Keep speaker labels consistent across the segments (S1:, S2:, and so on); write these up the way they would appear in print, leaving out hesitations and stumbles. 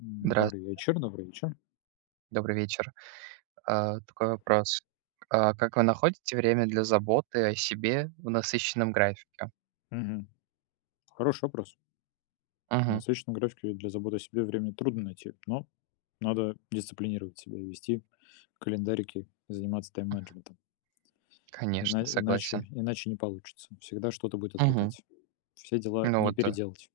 S1: Здравствуйте,
S2: Добрый вечер, добрый вечер.
S1: добрый вечер. Такой вопрос. Как вы находите время для заботы о себе в насыщенном графике?
S2: Мгм. Хороший вопрос. На
S1: Мгм.
S2: насыщенном графике для заботы о себе времени трудно найти, но надо дисциплинировать себя и вести календарики, и заниматься тайм-менеджментом.
S1: Конечно,
S2: Ина- иначе,
S1: согласен.
S2: иначе не получится. Всегда что-то будет
S1: Мгм.
S2: отвлекать. Все дела
S1: Ну
S2: не
S1: вот,
S2: переделать.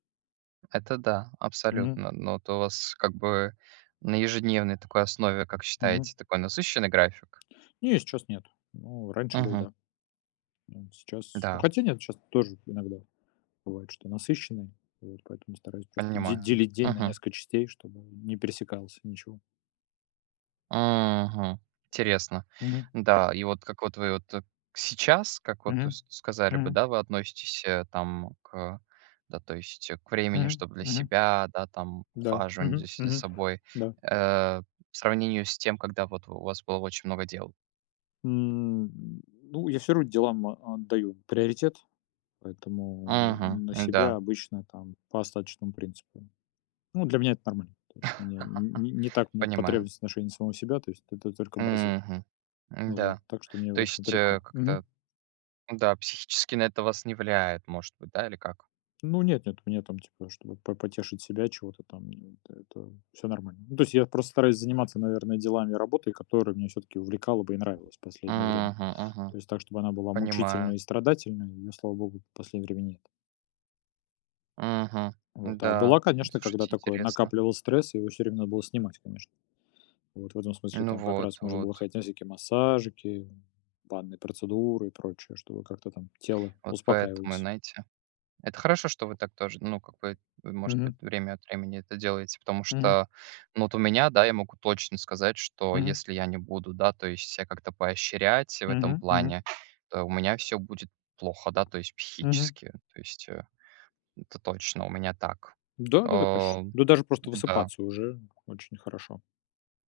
S1: это да,
S2: Мгм.
S1: абсолютно. Но вот у вас как бы на ежедневной такой основе, как
S2: Мгм.
S1: считаете, такой насыщенный график?
S2: Не, сейчас нет. Ну, раньше был,
S1: Мгм.
S2: да. Ну, ну,
S1: Да,
S2: хотя нет, сейчас тоже иногда бывает, что насыщенный. Вот, поэтому стараюсь просто де-
S1: понимаю.
S2: делить день на
S1: Мгм.
S2: несколько частей, чтобы не пересекался ничего.
S1: Мгм. Интересно. Да, и вот как вот вы вот, сейчас, как вот вы
S2: Мгм.
S1: с сказали бы,
S2: Мгм.
S1: да, вы относитесь, там к да, то есть, к времени,
S2: Мгм.
S1: чтобы для
S2: Мгм.
S1: себя, да, там,
S2: Да.
S1: ухаживанию
S2: Мгм.
S1: за
S2: Мгм.
S1: собой,
S2: Да.
S1: э, в сравнении с тем, когда вот у вас было очень много дел.
S2: М, ну, я все равно делам отдаю приоритет, поэтому
S1: Мгм.
S2: на
S1: Да,
S2: себя обычно там по остаточному принципу. Ну, для меня это нормально. То есть у меня н не не так много
S1: понимаю.
S2: потребностей в отношении самого себя, то есть это только базово.
S1: Мгм.
S2: Вот,
S1: Да.
S2: так что мне,
S1: То
S2: в общем-то,
S1: есть,
S2: легко. Мгм.
S1: как-то, да, психически на это вас не влияет, может быть, да, или как?
S2: Ну нет, нет, мне там, типа, чтобы по потешить себя чего-то там, это все нормально. Ну, то есть я просто стараюсь заниматься, наверное, делами и работой, которые меня все таки увлекала бы и нравилось в последнее время.
S1: Мгм, мгм.
S2: То есть так, чтобы она была мучительной
S1: Понимаю.
S2: и страдательной. Ее, слава богу, в последнее время нет.
S1: Мгм.
S2: Вот. А
S1: Да,
S2: была,
S1: ну,
S2: конечно, когда
S1: слушайте,
S2: такое
S1: интересно.
S2: накапливал стресс, и его все время надо было снимать, конечно. Вот в этом смысле
S1: Ну
S2: там как раз
S1: вот,
S2: можно было
S1: вот.
S2: ходить на всякие массажики, банные процедуры и прочее, чтобы как-то там тело
S1: Вот поэтому,
S2: успокаивалось.
S1: знаете. Это хорошо, что вы так тоже, ну, как бы, вы, может быть,
S2: Мгм.
S1: время от времени это делаете, потому
S2: Мгм.
S1: что, ну, вот у меня, да, я могу точно сказать, что
S2: Мгм.
S1: если я не буду, да, то есть себя как-то поощрять в этом
S2: Мгм. Мгм.
S1: плане, то у меня все будет плохо, да, то есть
S2: Мгм.
S1: психически. То есть, это точно у меня так.
S2: Да-да-да,
S1: Э,
S2: конечно. Да даже просто
S1: да.
S2: высыпаться уже очень хорошо.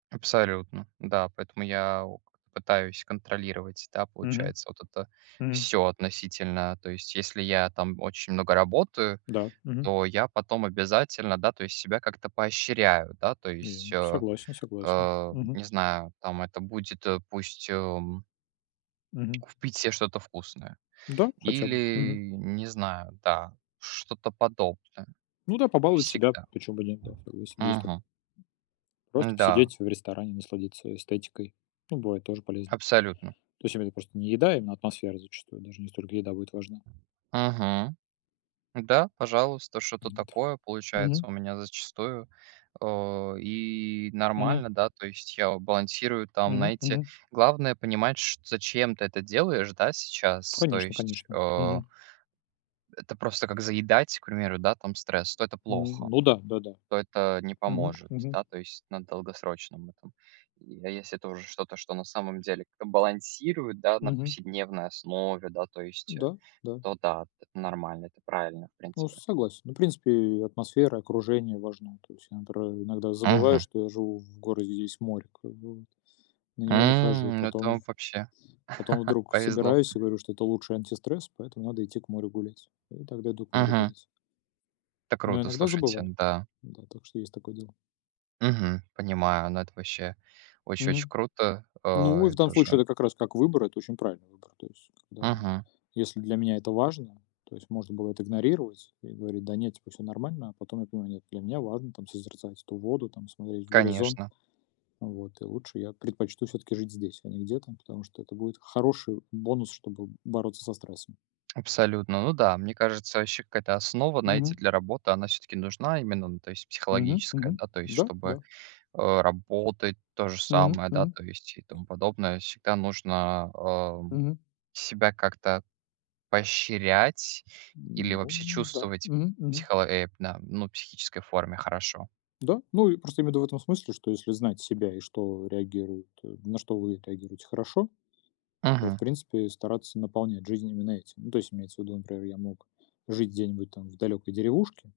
S1: Абсолютно, да. Поэтому я о пытаюсь контролировать, да,
S2: Мгм.
S1: получается, вот это
S2: Мгм.
S1: все относительно. То есть если я там очень много работаю,
S2: Да. Мгм.
S1: то я потом обязательно, да, то есть себя как-то поощряю, да, то
S2: Я
S1: есть,
S2: согласен, согласен. Мгм.
S1: не знаю, там это будет, пусть,
S2: Мгм.
S1: купить себе что-то вкусное
S2: Да, хотя бы. Мгм.
S1: или, не знаю, да, что-то подобное.
S2: Ну да, побаловать себя,
S1: Всегда.
S2: почему бы нет, да, согласен. Есть так.
S1: Мгм.
S2: Просто
S1: Да,
S2: посидеть в ресторане, насладиться эстетикой. Ну, бывает тоже полезно.
S1: абсолютно.
S2: То есть это просто не еда, а именно атмосфера зачастую. Даже не столько еда будет важна.
S1: Мгм. Да, пожалуйста, что-то
S2: Нет.
S1: такое
S2: Мгм.
S1: получается у меня зачастую. И
S2: Мгм.
S1: нормально, да, то есть я балансирую там,
S2: Мгм.
S1: знаете,
S2: Мгм.
S1: главное понимать, зачем ты это делаешь, да, сейчас. То
S2: Конечно,
S1: есть
S2: конечно.
S1: э,
S2: Мгм.
S1: это просто как заедать, к примеру, да, там стресс, то это плохо,
S2: Ну да, да-да.
S1: то это не
S2: Мгм.
S1: поможет,
S2: Мгм.
S1: да, то есть на долгосрочном этом. И, а если это уже что-то, что на самом деле как-то балансирует, да, на
S2: Мгм.
S1: повседневной основе, да, то есть,
S2: Да, да.
S1: то да, это нормально, это правильно, в
S2: Ну,
S1: принципе.
S2: согласен. Ну, в принципе, атмосфера, окружение важно. То есть я, например, иногда забываю,
S1: Мгм.
S2: что я живу в городе, здесь море, как бы, вот. На него не хожу.
S1: Ну это
S2: Потом,
S1: вам вообще
S2: потом вдруг
S1: повезло.
S2: собираюсь и говорю, что это лучший антистресс, поэтому надо идти к морю гулять. И тогда иду к морю
S1: Мгм.
S2: гулять.
S1: Это
S2: Но
S1: круто,
S2: иногда
S1: слушайте,
S2: забываю.
S1: да.
S2: Да, так что есть такое дело.
S1: Мгм, понимаю, ну, это вообще очень-очень
S2: Мгм.
S1: круто,
S2: Ну, и в
S1: и
S2: данном случае
S1: тоже
S2: это как раз как выбор, это очень правильный выбор. То есть, когда,
S1: мгм,
S2: если для меня это важно, то есть можно было это игнорировать и говорить: «Да нет, типа, всё нормально». А потом я понимаю: «Нет, для меня важно там созерцать ту воду, там смотреть в горизонт».
S1: конечно,
S2: Вот, и лучше я предпочту все таки жить здесь, а не где-то, потому что это будет хороший бонус, чтобы бороться со стрессом.
S1: абсолютно. Ну да, мне кажется, вообще какая-то основа,
S2: Мгм.
S1: знаете, для работы, она все таки нужна именно, ну, то есть
S2: Мгм.
S1: психологическая,
S2: Мгм.
S1: да, то есть
S2: Да,
S1: чтобы,
S2: да.
S1: работать, то же
S2: Мгм.
S1: самое, да,
S2: Мгм.
S1: то есть и тому подобное. Всегда нужно,
S2: Мгм.
S1: себя как-то поощрять или
S2: Ну
S1: вообще
S2: да.
S1: чувствовать
S2: Мгм. Мгм.
S1: на, ну, психической форме хорошо.
S2: Да, ну и просто имею в виду в этом смысле, что если знать себя и что реагирует, на что вы реагируете хорошо, то, в
S1: Мгм.
S2: принципе, стараться наполнять жизнь именно этим. Ну, то есть имеется в виду, например, я мог жить где-нибудь там в далекой деревушке,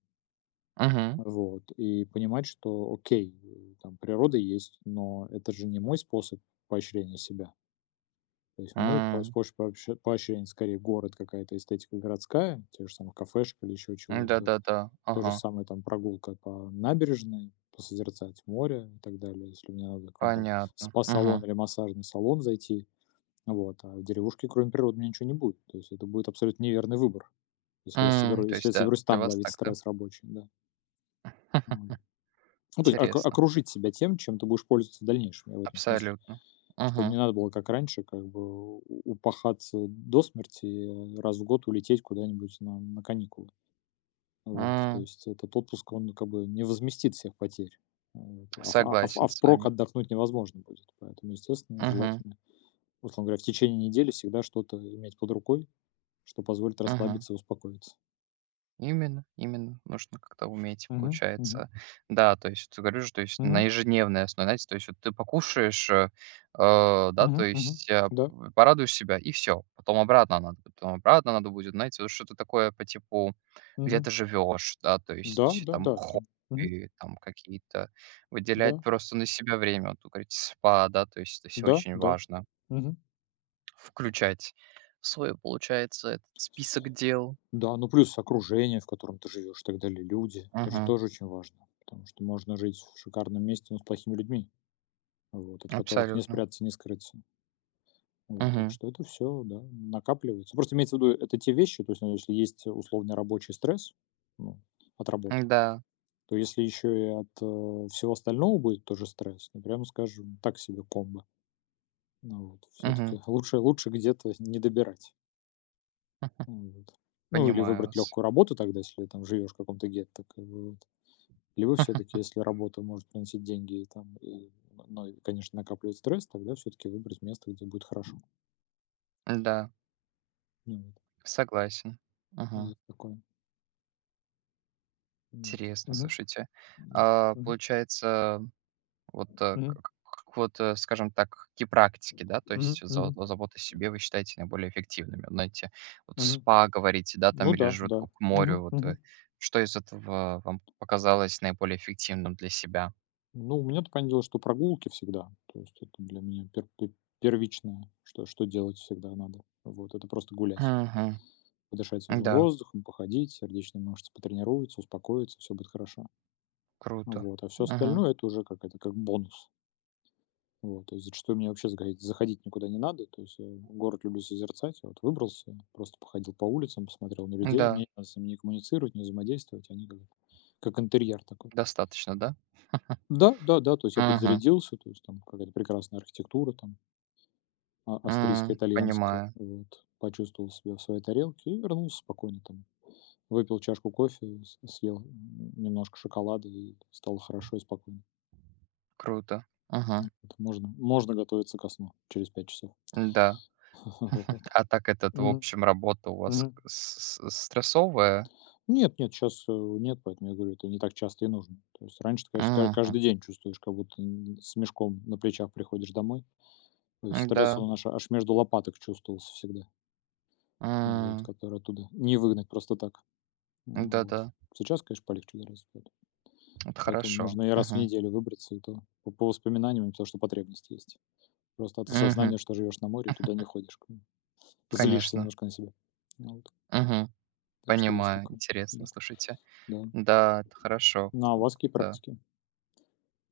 S1: Мгм.
S2: вот, и понимать, что окей, там природа есть, но это же не мой способ поощрения себя. То есть мой
S1: М.
S2: способ поощрения скорее город, какая-то эстетика городская, те же самые кафешки или еще чего-то,
S1: Да-да-да.
S2: то же
S1: Ага.
S2: самое там прогулка по набережной, посозерцать море и так далее. Если мне надо в какой-нибудь там
S1: Понятно. Мгм.
S2: спа-салон или массажный салон зайти, вот, а в деревушке кроме природы у меня ничего не будет. То есть это будет абсолютно неверный выбор, если я
S1: М.
S2: соберу
S1: То
S2: если
S1: есть,
S2: я
S1: да,
S2: соберусь
S1: для
S2: там
S1: вас
S2: ловить
S1: так, да?
S2: стресс рабочий, да. М. Ну, то есть ока
S1: Интересно.
S2: окружить себя тем, чем ты будешь пользоваться в дальнейшем, я в этом смысле.
S1: Абсолютно.
S2: Чтобы не
S1: Мгм.
S2: надо было, как раньше, как бы у упахаться до смерти и раз в год улететь куда-нибудь на каникулы. Вот, то
S1: М.
S2: есть этот отпуск, он как бы не возместит всех потерь. Вот, а в а в а
S1: Согласен с
S2: впрок
S1: вами.
S2: отдохнуть невозможно будет. Поэтому, естественно,
S1: Мгм.
S2: желательно, условно говоря, в течение недели всегда что-то иметь под рукой, что позволит
S1: Мгм.
S2: расслабиться и успокоиться.
S1: Именно, именно. Нужно как-то уметь,
S2: Мгм, мгм,
S1: получается. Да, то есть, вот говорю же, то есть на
S2: мгм,
S1: ежедневной основе, знаете, то есть вот ты покушаешь, да, то
S2: мгм, мгм.
S1: есть
S2: Да,
S1: порадуешь себя, и все. Потом обратно надо будет, знаете, вот что-то такое по типу, где
S2: мгм.
S1: ты живешь, да, то
S2: Да,
S1: есть
S2: да,
S1: там
S2: да, да. Мгм.
S1: хобби, там какие-то,
S2: Да,
S1: выделять просто на себя время, вот, вы говорите, спа, да, то есть это все
S2: да,
S1: очень
S2: да.
S1: важно.
S2: Мгм.
S1: Включать в свой, получается, этот список дел.
S2: Да, ну плюс окружение, в котором ты живешь, и так далее, люди. Это же
S1: Мгм.
S2: тоже очень важно, потому что можно жить в шикарном месте, но с плохими людьми. Вот, от которых не
S1: Абсолютно.
S2: спрятаться, не скрыться. Вот, так
S1: Мгм.
S2: что это все, да, накапливается. Просто имеется в виду, это те вещи, то есть, ну, если есть условный рабочий стресс, ну, от работы,
S1: Да.
S2: то если еще и от всего остального будет тоже стресс, ну, прямо скажем, так себе комбо. Ну, вот,
S1: Мгм.
S2: все-таки лучше, лучше где-то не добирать. Ну, вот. Ну, или
S1: Понимаю
S2: выбрать
S1: вас.
S2: легкую работу тогда, если там живешь в каком-то гетто. Как бы, вот. Либо все-таки, если работа может приносить деньги, и, там, и, ну, и, конечно, накапливать стресс, тогда все-таки выбрать место, где будет хорошо.
S1: Да,
S2: Ну, вот.
S1: согласен. Мгм.
S2: Есть такое. М,
S1: Интересно,
S2: мгм,
S1: слушайте.
S2: м,
S1: А,
S2: мгм,
S1: получается, вот, э,
S2: мгм,
S1: к к к вот, скажем так, какие практики, да, то
S2: мгм,
S1: есть за
S2: мгм,
S1: заботу о себе вы считаете наиболее эффективными? Вот знаете, вот
S2: мгм.
S1: спа, говорите, да,
S2: Ну
S1: там или
S2: да,
S1: же
S2: да.
S1: вот к морю,
S2: Мгм,
S1: вот
S2: мгм.
S1: вы что из этого вам показалось наиболее эффективным для себя?
S2: Ну, у меня понятное дело, что прогулки всегда. То есть это для меня первичное, что делать всегда надо. Вот, это просто гулять,
S1: Мгм.
S2: подышать свежим
S1: Да,
S2: воздухом, походить, сердечные мышцы потренируются, успокоиться, все будет хорошо.
S1: круто.
S2: Вот, а все
S1: Мгм.
S2: остальное- это уже как это, как бонус. Вот, то есть зачастую мне вообще заходить никуда не надо. То есть я город люблю созерцать. Я вот выбрался, просто походил по улицам, посмотрел на людей. Мне
S1: Да,
S2: не надо с ними не коммуницировать, не взаимодействовать. Они как интерьер такой.
S1: достаточно, да?
S2: Да, да, да, то есть я подзарядился, то есть там какая-то прекрасная архитектура, там австрийская, итальянская,
S1: Понимаю.
S2: вот, почувствовал себя в своей тарелке и вернулся спокойно там. Выпил чашку кофе, съел немножко шоколада и стало хорошо и спокойно.
S1: Круто. Ага,
S2: Вот можно готовиться ко сну через 5 часов.
S1: да.
S2: Вот.
S1: А так этот, в
S2: Мгм.
S1: общем, работа у вас
S2: Мгм.
S1: к с стрессовая?
S2: Нет, нет, сейчас нет, поэтому я говорю, это не так часто и нужно. То есть раньше ты, конечно, ка
S1: Мгм.
S2: каждый день чувствуешь, как будто н с мешком на плечах приходишь домой. То есть
S1: М-да.
S2: стресс он аж между лопаток чувствовался всегда, вот, который оттуда не выгнать просто так.
S1: Да-да.
S2: Вот. Сейчас, конечно, полегче гораздо стало.
S1: Это
S2: Поэтому
S1: хорошо.
S2: можно и раз в
S1: Мгм.
S2: неделю выбраться, и то по воспоминаниям, потому что потребность есть. Просто от
S1: Мгм.
S2: осознания, что живешь на море и туда не ходишь, как бы. Злишься
S1: Конечно.
S2: немножко на себя. Ну вот.
S1: Мгм.
S2: Так что есть
S1: Понимаю.
S2: такое. Да,
S1: Интересно, слушайте.
S2: да.
S1: Да, это хорошо.
S2: Ну, а у
S1: Ку
S2: вас какие
S1: да.
S2: практики?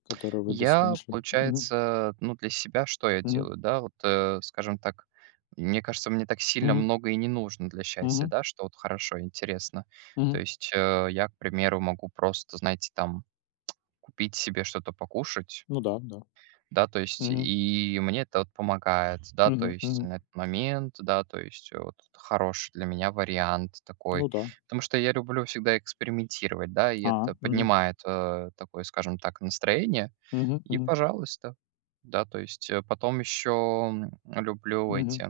S2: Которые вы для себя
S1: Я,
S2: нашли. Мгм.
S1: получается, ну, для себя что я
S2: Мгм.
S1: делаю, да, вот, скажем так, мне кажется, мне так сильно
S2: Мгм.
S1: много и не нужно для счастья,
S2: Мгм.
S1: да, что вот хорошо, интересно. То
S2: Мгм.
S1: есть э, я, к примеру, могу просто, знаете, там купить себе что-то покушать,
S2: Ну да, да.
S1: да, то есть
S2: Мгм.
S1: и мне это вот помогает, да, то
S2: Мгм.
S1: есть
S2: Мгм.
S1: на этот момент, да, то есть вот хороший для меня вариант
S2: Ну
S1: такой,
S2: да.
S1: потому что я люблю всегда экспериментировать, да, и
S2: А.
S1: это
S2: Мгм.
S1: поднимает такое, скажем так, настроение,
S2: Мгм.
S1: и
S2: Мгм.
S1: пожалуйста, да, то есть потом еще люблю
S2: Мгм.
S1: эти,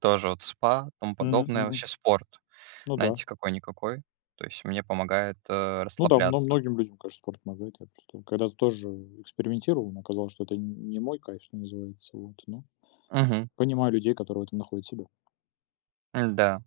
S1: тоже вот спа, тому
S2: Мгм.
S1: подобное,
S2: Мгм.
S1: вообще спорт,
S2: Ну да.
S1: знаете, какой-никакой, то есть мне помогает
S2: Ну да, мно
S1: расслабляться.
S2: многим людям, конечно, спорт помогает. Я просто когда-то тоже экспериментировал, но оказалось, что это не мой кайф, что называется. Вот, но
S1: Угу,
S2: понимаю людей, которые в этом находят себя.
S1: да.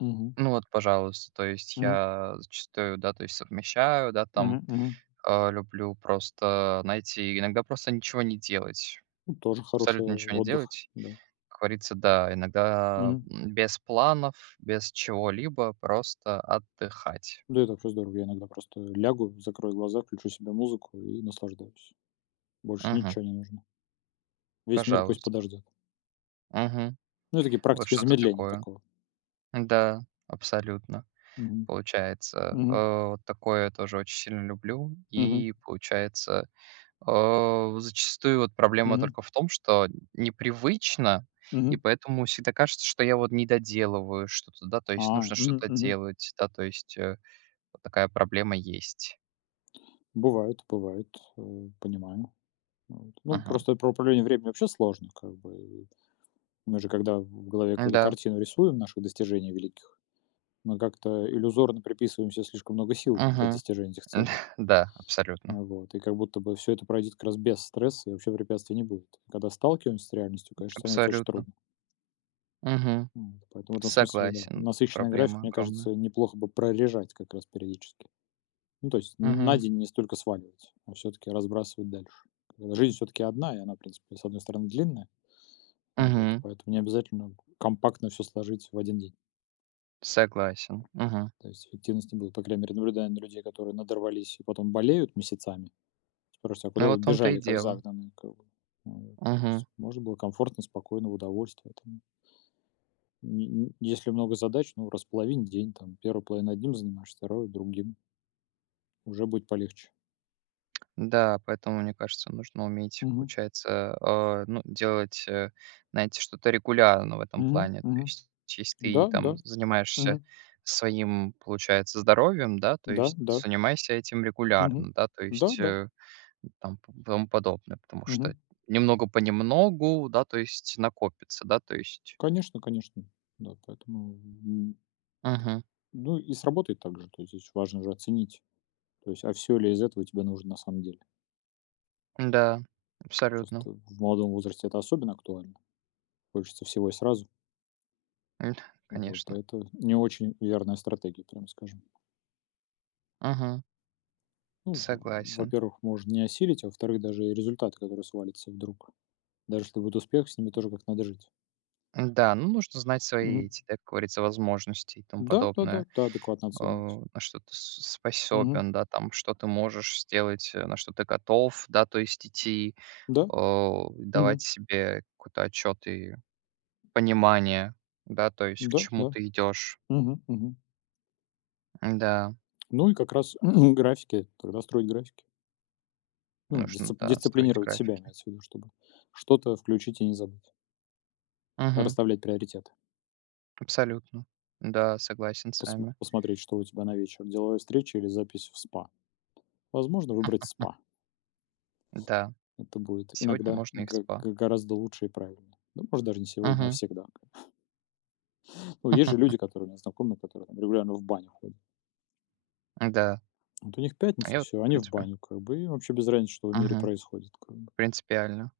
S2: Мгм.
S1: Ну вот, пожалуйста, то есть
S2: Мгм.
S1: я зачастую, да, то есть совмещаю, да, там,
S2: Мгм. Мгм.
S1: а, люблю просто, знаете, иногда просто ничего не делать,
S2: Ну, тоже хороший
S1: абсолютно ничего не
S2: отдых,
S1: делать.
S2: да.
S1: Как говорится, да, иногда,
S2: Мгм.
S1: м, без планов, без чего-либо, просто отдыхать.
S2: Да, это вообще здорово. Я иногда просто лягу, закрою глаза, включу себе музыку и наслаждаюсь. Больше
S1: Мгм.
S2: ничего не нужно. Весь мир пусть
S1: Пожалуйста.
S2: подождет.
S1: Мгм.
S2: Ну, и такие
S1: Вот
S2: практики
S1: что-то
S2: замедления
S1: такое.
S2: такого.
S1: Да, абсолютно.
S2: Мгм.
S1: Получается,
S2: Мгм.
S1: вот такое я тоже очень сильно люблю.
S2: Мгм.
S1: И получается зачастую вот проблема
S2: Мгм.
S1: только в том, что непривычно, и
S2: Мгм.
S1: поэтому всегда кажется, что я вот не доделываю что-то, да, то
S2: А,
S1: есть нужно
S2: мгм.
S1: что-то
S2: Мгм.
S1: делать, да, то есть, вот такая проблема есть.
S2: Бывает, бывает, понимаю. Вот. Ну,
S1: Ага.
S2: просто про управление временем вообще сложно, как бы. Мы же, когда в голове какую-то
S1: Да.
S2: картину рисуем наших достижений великих, мы как-то иллюзорно приписываем себе слишком много сил для
S1: Мгм.
S2: достижения этих целей.
S1: Да,
S2: А,
S1: абсолютно.
S2: вот. И как будто бы все это пройдет как раз без стресса, и вообще препятствий не будет. Когда сталкиваемся с реальностью, конечно, становится очень
S1: Абсолютно.
S2: трудно.
S1: Мгм.
S2: Поэтому в этом смысле, да,
S1: Согласен.
S2: насыщенный график,
S1: Проблема
S2: мне
S1: огромная.
S2: кажется, неплохо бы прорежать как раз периодически. Ну, то есть на
S1: Мгм.
S2: день не столько сваливать, а все-таки разбрасывать дальше. Когда жизнь все-таки одна, и она, в принципе, с одной стороны, длинная, ну вот,
S1: Мгм.
S2: поэтому не обязательно компактно все сложить в один день.
S1: Согласен. Мгм.
S2: То есть эффективность не будет, по крайней мере, наблюдая на людей, которые надорвались и потом болеют месяцами. Спрашивают, а куда
S1: Ну,
S2: вы
S1: вот в том-то и
S2: бежали, как
S1: дело.
S2: загнанные? Как бы? Ну, вот, то
S1: Мгм.
S2: есть можно было комфортно, спокойно, в удовольствие, там. Н если много задач, ну, располовинь день, там, первую половину одним занимаешься, вторую другим. Уже будет полегче.
S1: Да, поэтому, мне кажется, нужно уметь,
S2: Мгм.
S1: получается, а, ну, делать, знаете, что-то регулярно в этом
S2: Мгм.
S1: плане. То
S2: Мгм.
S1: есть, если ты
S2: Да,
S1: там
S2: да.
S1: занимаешься
S2: Мгм.
S1: своим, получается, здоровьем, да, то
S2: Да,
S1: есть
S2: да.
S1: занимайся этим
S2: Мгм.
S1: регулярно, да, то
S2: Да,
S1: есть
S2: да.
S1: тому подобное, потому что
S2: Мгм.
S1: немного понемногу, да, то есть накопится, да, то есть.
S2: Конечно, конечно. Да, поэтому,
S1: Мгм.
S2: ну, и сработает работой так же. То есть здесь важно же оценить, то есть, а все ли из этого тебе нужно на самом деле.
S1: Да, абсолютно.
S2: Просто в молодом возрасте это особенно актуально. Хочется всего и сразу.
S1: М,
S2: Вот, а
S1: Конечно.
S2: это не очень верная стратегия, прямо скажем.
S1: Мгм.
S2: Ну, в
S1: Согласен.
S2: во-первых, может не осилить, а во-вторых, даже и результаты, которые свалятся вдруг. Даже если будет успех, с ними тоже как надо жить.
S1: Да, ну, нужно знать свои
S2: Мгм.
S1: эти, да, как говорится, возможности и тому
S2: Да, да-да, да,
S1: подобное.
S2: да, адекватно
S1: Э,
S2: оценивать.
S1: на что ты с
S2: Мгм.
S1: способен, да, там, что ты можешь сделать, на что ты готов, да, то есть идти,
S2: Да,
S1: давать
S2: мгм.
S1: себе какой-то отчет и понимание, да, то есть к
S2: Да,
S1: чему
S2: да.
S1: ты идешь.
S2: Мгм, мгм.
S1: Да,
S2: Ну и как раз графики, тогда строить графики. Ну,
S1: нужно,
S2: дисцип
S1: да, строить
S2: дисциплинировать себя,
S1: графики.
S2: имеется в виду, чтобы что-то включить и не забыть.
S1: Мгм.
S2: Расставлять приоритеты.
S1: Абсолютно. Да, согласен с
S2: Посмо
S1: вами.
S2: посмотреть, что у тебя на вечер: деловая встреча или запись в СПА. Возможно, выбрать СПА.
S1: Да,
S2: Это будет
S1: сегодня
S2: иногда
S1: можно и в
S2: г
S1: спа.
S2: г гораздо лучше и правильнее. Ну, может, даже не сегодня, а
S1: Мгм.
S2: всегда. Ну, есть же люди, которые у меня знакомые, которые там регулярно в баню ходят.
S1: Да,
S2: Вот у них пятница,
S1: я вот,
S2: все,
S1: в
S2: они в
S1: принципе,
S2: баню как бы, и вообще без разницы, что в мире
S1: мгм,
S2: происходит как бы.
S1: принципиально.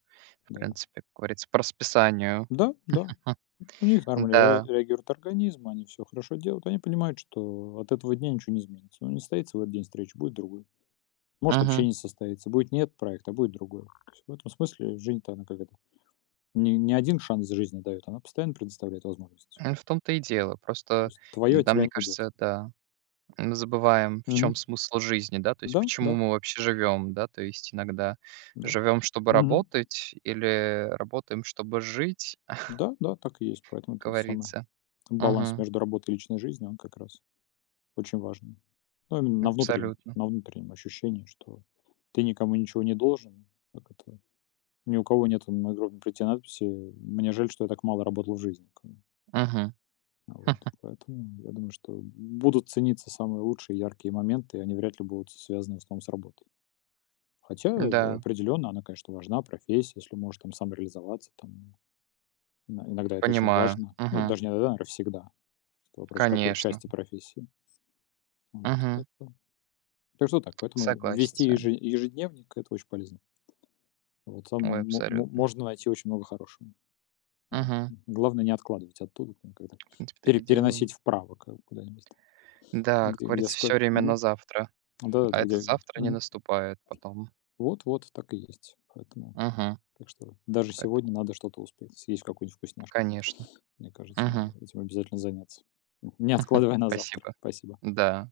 S1: В
S2: Да.
S1: принципе, как говорится, по расписанию.
S2: Да, да. У них нормально ре
S1: Да.
S2: реагирует организм, они все хорошо делают. Они понимают, что от этого дня ничего не изменится. Ну, не состоится в этот день встречи, будет другой. Может, вообще
S1: Мгм.
S2: не состоится. Будет не этот проект, а будет другой. То есть в этом смысле жизнь-то она как это, не один шанс жизни дает, она постоянно предоставляет возможности.
S1: Ну, в том-то и дело.
S2: То
S1: Просто,
S2: есть твое
S1: да,
S2: тебя
S1: мне
S2: не уйдет.
S1: кажется, да, мы забываем, в
S2: Мгм.
S1: чем смысл жизни, да, то есть
S2: Да, да,
S1: почему мы вообще живем да, то есть иногда
S2: да.
S1: живем чтобы
S2: Мгм.
S1: работать, или работаем, чтобы жить, как
S2: Да, да, так и есть. Поэтому тот самый
S1: говорится.
S2: баланс
S1: Мгм.
S2: между работой и личной жизнью, он как раз очень важен. Ну, именно
S1: Абсолютно.
S2: на внутреннем ощущении, что ты никому ничего не должен. Как это? Ни у кого нет на гробе прийти надписи «Мне жаль, что я так мало работал в жизни». Как бы.
S1: Мгм.
S2: А вот. Поэтому я думаю, что будут цениться самые лучшие яркие моменты, и они вряд ли будут связаны в основном с работой. Хотя
S1: Да,
S2: определенно она, конечно, важна, профессия, если можешь там сам реализоваться, там иногда это очень
S1: понимаю.
S2: важно. Ну,
S1: Мгм.
S2: даже не иногда, наверное, всегда. Вопрос, в какой
S1: Конечно.
S2: части профессии. Вот, так
S1: Мгм.
S2: что, так что так, поэтому
S1: Согласен
S2: вести
S1: с вами.
S2: ежедневник– это очень полезно. Вот
S1: Ой,
S2: там мо- мо-
S1: абсолютно.
S2: можно найти очень много хорошего. Вот.
S1: Мгм.
S2: Главное не откладывать оттуда, там как-то
S1: В принципе, так
S2: пере-
S1: и делаю.
S2: переносить вправо куда-нибудь,
S1: Да,
S2: там,
S1: как
S2: где
S1: говорится, все
S2: сколько.
S1: время на завтра. А
S2: Да-да-да,
S1: это
S2: где.
S1: завтра не
S2: Мгм.
S1: наступает потом.
S2: Вот-вот, так и есть. Поэтому,
S1: Мгм.
S2: так что даже
S1: Поэтому,
S2: сегодня надо что-то успеть, съесть какую-нибудь вкусняшку.
S1: конечно.
S2: Мне кажется, надо
S1: Мгм.
S2: этим обязательно заняться. Не откладывая на завтра.
S1: Спасибо.
S2: Спасибо.
S1: Да.